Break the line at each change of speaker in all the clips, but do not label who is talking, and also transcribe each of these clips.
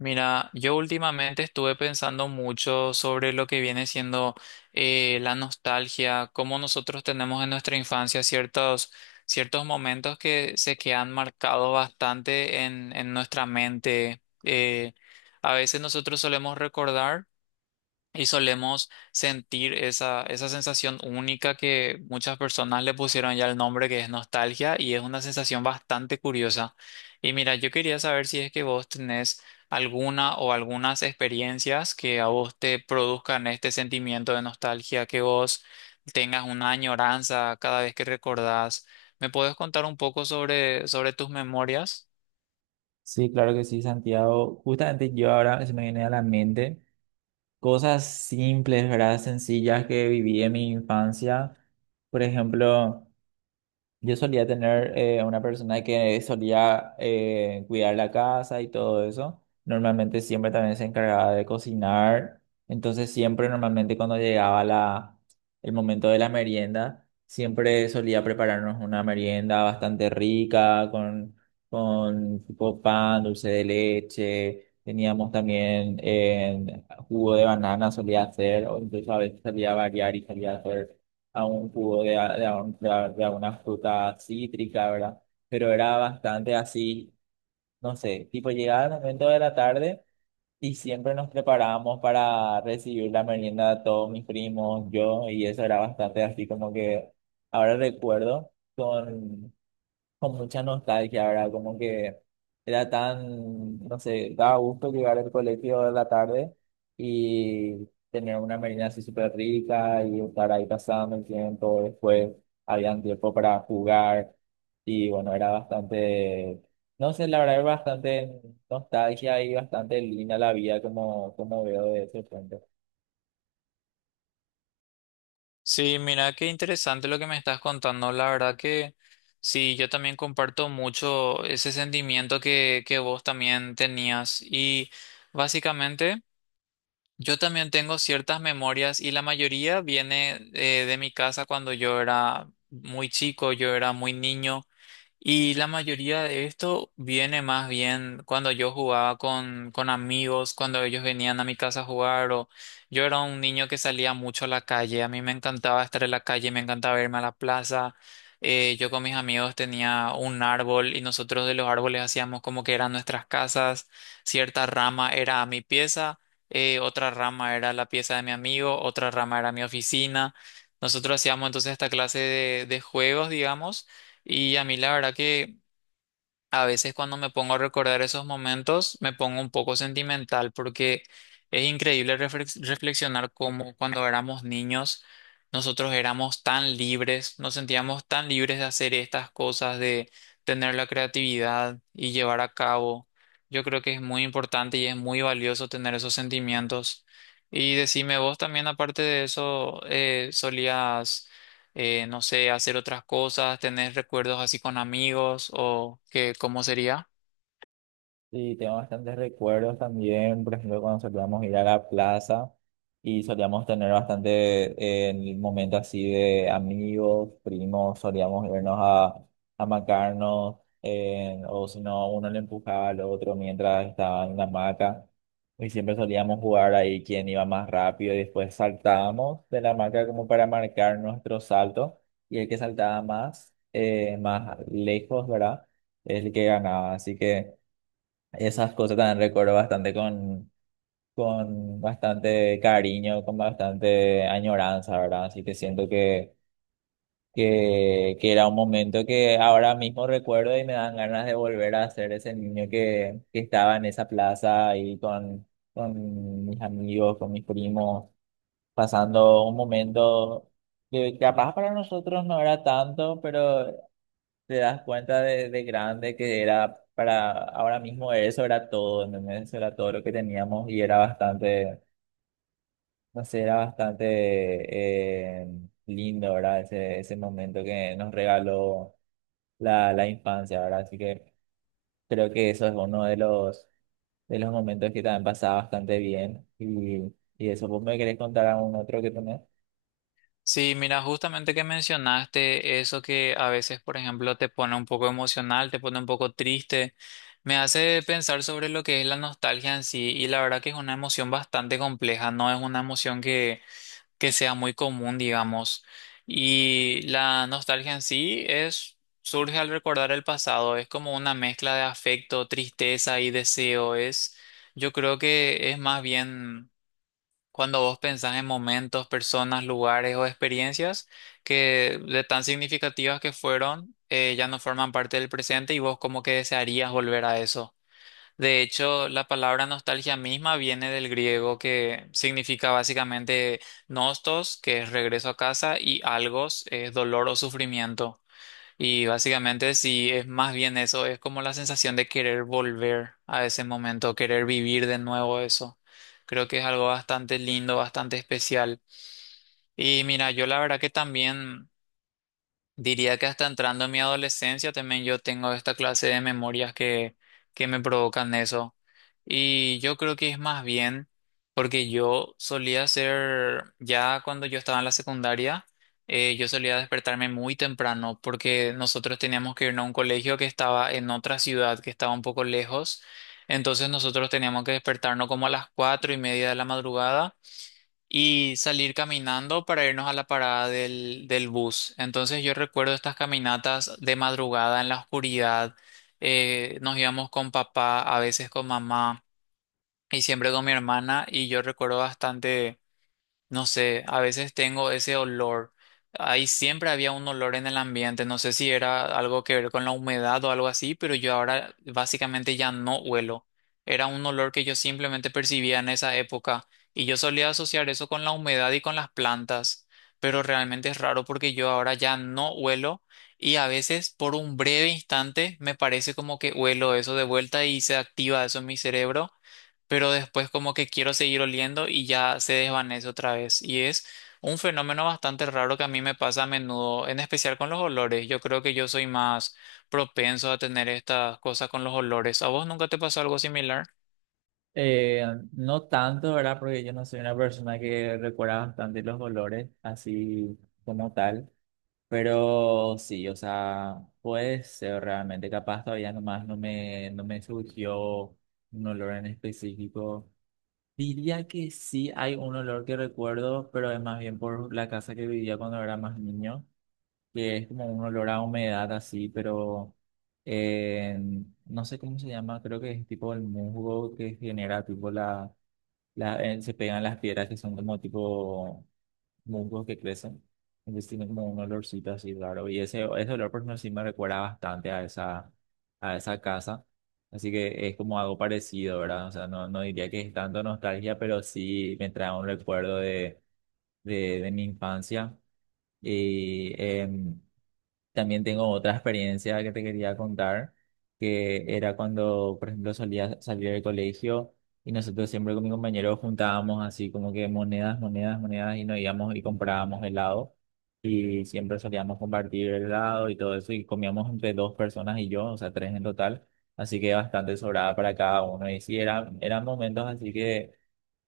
Mira, yo últimamente estuve pensando mucho sobre lo que viene siendo la nostalgia, cómo nosotros tenemos en nuestra infancia ciertos momentos que se quedan marcados bastante en nuestra mente. A veces nosotros solemos recordar. Y solemos sentir esa sensación única que muchas personas le pusieron ya el nombre que es nostalgia y es una sensación bastante curiosa. Y mira, yo quería saber si es que vos tenés alguna o algunas experiencias que a vos te produzcan este sentimiento de nostalgia, que vos tengas una añoranza cada vez que recordás. ¿Me puedes contar un poco sobre tus memorias?
Sí, claro que sí, Santiago. Justamente yo ahora se me viene a la mente cosas simples, ¿verdad? Sencillas que viví en mi infancia. Por ejemplo, yo solía tener una persona que solía cuidar la casa y todo eso. Normalmente siempre también se encargaba de cocinar. Entonces siempre normalmente cuando el momento de la merienda, siempre solía prepararnos una merienda bastante rica con tipo pan, dulce de leche. Teníamos también jugo de banana solía hacer, o incluso a veces solía variar y solía hacer a un jugo de, a un- de a- de alguna fruta cítrica, ¿verdad? Pero era bastante así, no sé, tipo llegaba el momento de la tarde y siempre nos preparábamos para recibir la merienda de todos mis primos, yo, y eso era bastante así como que ahora recuerdo con mucha nostalgia, ¿verdad? Como que era tan, no sé, daba gusto llegar al colegio de la tarde y tener una merienda así súper rica y estar ahí pasando el tiempo. Después habían tiempo para jugar y bueno, era bastante, no sé, la verdad, era bastante nostalgia y bastante linda la vida como, como veo de ese frente.
Sí, mira qué interesante lo que me estás contando. La verdad que sí, yo también comparto mucho ese sentimiento que vos también tenías. Y básicamente yo también tengo ciertas memorias y la mayoría viene de mi casa cuando yo era muy chico, yo era muy niño. Y la mayoría de esto viene más bien cuando yo jugaba con amigos, cuando ellos venían a mi casa a jugar, o yo era un niño que salía mucho a la calle, a mí me encantaba estar en la calle, me encantaba irme a la plaza, yo con mis amigos tenía un árbol y nosotros de los árboles hacíamos como que eran nuestras casas, cierta rama era mi pieza, otra rama era la pieza de mi amigo, otra rama era mi oficina, nosotros hacíamos entonces esta clase de juegos, digamos. Y a mí la verdad que a veces cuando me pongo a recordar esos momentos me pongo un poco sentimental porque es increíble reflexionar cómo cuando éramos niños nosotros éramos tan libres, nos sentíamos tan libres de hacer estas cosas, de tener la creatividad y llevar a cabo. Yo creo que es muy importante y es muy valioso tener esos sentimientos. Y decime vos también, aparte de eso, solías no sé, hacer otras cosas, tener recuerdos así con amigos o qué, ¿cómo sería?
Sí, tengo bastantes recuerdos también, por ejemplo, cuando solíamos ir a la plaza y solíamos tener bastante, el momento así de amigos, primos, a macarnos, o si no, uno le empujaba al otro mientras estaba en la hamaca y siempre solíamos jugar ahí quién iba más rápido y después saltábamos de la hamaca como para marcar nuestro salto y el que saltaba más, más lejos, ¿verdad? Es el que ganaba, así que... Esas cosas también recuerdo bastante con bastante cariño, con bastante añoranza, ¿verdad? Así que siento que era un momento que ahora mismo recuerdo y me dan ganas de volver a ser ese niño que estaba en esa plaza ahí con mis amigos, con mis primos, pasando un momento que capaz para nosotros no era tanto, pero te das cuenta de grande que era para ahora mismo eso era todo, ¿entendés? Eso era todo lo que teníamos y era bastante, no sé, era bastante lindo, ¿verdad? Ese momento que nos regaló la infancia, ¿verdad? Así que creo que eso es uno de los momentos que también pasaba bastante bien y eso, ¿vos me querés contar algún otro que tenés?
Sí, mira, justamente que mencionaste eso que a veces, por ejemplo, te pone un poco emocional, te pone un poco triste, me hace pensar sobre lo que es la nostalgia en sí y la verdad que es una emoción bastante compleja, no es una emoción que sea muy común, digamos. Y la nostalgia en sí es, surge al recordar el pasado, es como una mezcla de afecto, tristeza y deseo. Es, yo creo que es más bien cuando vos pensás en momentos, personas, lugares o experiencias que de tan significativas que fueron, ya no forman parte del presente y vos como que desearías volver a eso. De hecho, la palabra nostalgia misma viene del griego que significa básicamente nostos, que es regreso a casa, y algos, es dolor o sufrimiento. Y básicamente sí, es más bien eso, es como la sensación de querer volver a ese momento, querer vivir de nuevo eso. Creo que es algo bastante lindo, bastante especial. Y mira, yo la verdad que también... Diría que hasta entrando en mi adolescencia también yo tengo esta clase de memorias que me provocan eso. Y yo creo que es más bien porque yo solía ser, ya cuando yo estaba en la secundaria, yo solía despertarme muy temprano porque nosotros teníamos que irnos a un colegio que estaba en otra ciudad, que estaba un poco lejos. Entonces nosotros teníamos que despertarnos como a las cuatro y media de la madrugada y salir caminando para irnos a la parada del bus. Entonces yo recuerdo estas caminatas de madrugada en la oscuridad. Nos íbamos con papá, a veces con mamá y siempre con mi hermana y yo recuerdo bastante... No sé, a veces tengo ese olor. Ahí siempre había un olor en el ambiente. No sé si era algo que ver con la humedad o algo así, pero yo ahora básicamente ya no huelo. Era un olor que yo simplemente percibía en esa época y yo solía asociar eso con la humedad y con las plantas, pero realmente es raro porque yo ahora ya no huelo y a veces por un breve instante me parece como que huelo eso de vuelta y se activa eso en mi cerebro pero después como que quiero seguir oliendo y ya se desvanece otra vez. Y es un fenómeno bastante raro que a mí me pasa a menudo, en especial con los olores. Yo creo que yo soy más propenso a tener estas cosas con los olores. ¿A vos nunca te pasó algo similar?
Eh, no tanto, ¿verdad? Porque yo no soy una persona que recuerda bastante los olores, así como tal. Pero sí, o sea, puede ser realmente capaz todavía nomás no me surgió un olor en específico. Diría que sí hay un olor que recuerdo, pero es más bien por la casa que vivía cuando era más niño, que es como un olor a humedad así, pero eh, no sé cómo se llama, creo que es tipo el musgo que genera tipo la, la se pegan las piedras que son como tipo musgos que crecen. Entonces tiene como un olorcito así raro. Y ese olor por sí me recuerda bastante a a esa casa. Así que es como algo parecido, ¿verdad? O sea, no, no diría que es tanto nostalgia, pero sí me trae un recuerdo de mi infancia. Y también tengo otra experiencia que te quería contar, que era cuando, por ejemplo, solía salir del colegio y nosotros siempre con mi compañero juntábamos así como que monedas, monedas, monedas y nos íbamos y comprábamos helado y siempre solíamos compartir el helado y todo eso y comíamos entre dos personas y yo, o sea, tres en total, así que bastante sobrada para cada uno y sí, era, eran momentos así que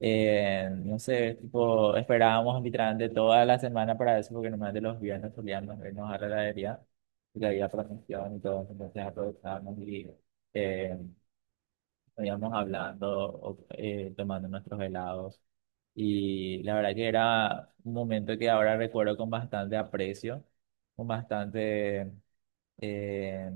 no sé, tipo, esperábamos literalmente toda la semana para eso, porque normalmente los viernes solíamos irnos a la heladería, porque había promoción y todo, entonces aprovechábamos y eh, íbamos hablando, tomando nuestros helados. Y la verdad que era un momento que ahora recuerdo con bastante aprecio, con bastante eh,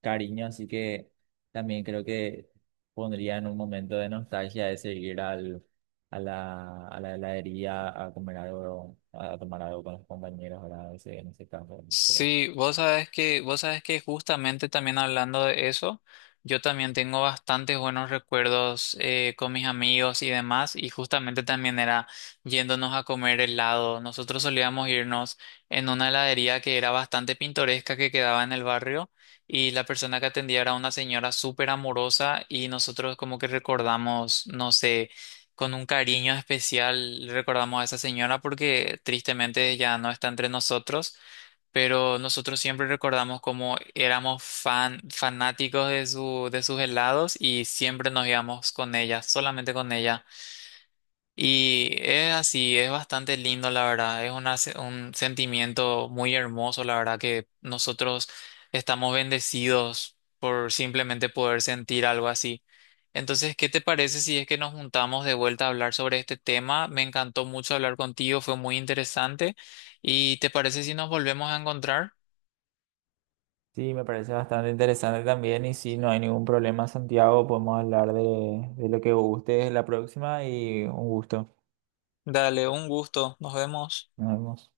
cariño, así que también creo que pondría en un momento de nostalgia ese ir a la heladería a comer algo, a tomar algo con los compañeros, ¿verdad? Ese, en ese caso, creo. Que
Sí, vos sabés que justamente también hablando de eso, yo también tengo bastantes buenos recuerdos con mis amigos y demás, y justamente también era yéndonos a comer helado. Nosotros solíamos irnos en una heladería que era bastante pintoresca que quedaba en el barrio, y la persona que atendía era una señora súper amorosa, y nosotros como que recordamos, no sé, con un cariño especial recordamos a esa señora porque tristemente ya no está entre nosotros, pero nosotros siempre recordamos cómo éramos fanáticos de de sus helados y siempre nos íbamos con ella, solamente con ella. Y es así, es bastante lindo, la verdad. Es una un sentimiento muy hermoso, la verdad, que nosotros estamos bendecidos por simplemente poder sentir algo así. Entonces, ¿qué te parece si es que nos juntamos de vuelta a hablar sobre este tema? Me encantó mucho hablar contigo, fue muy interesante. ¿Y te parece si nos volvemos a encontrar?
sí, me parece bastante interesante también y si no hay ningún problema, Santiago, podemos hablar de lo que guste la próxima y un gusto.
Dale, un gusto. Nos vemos.
Nos vemos.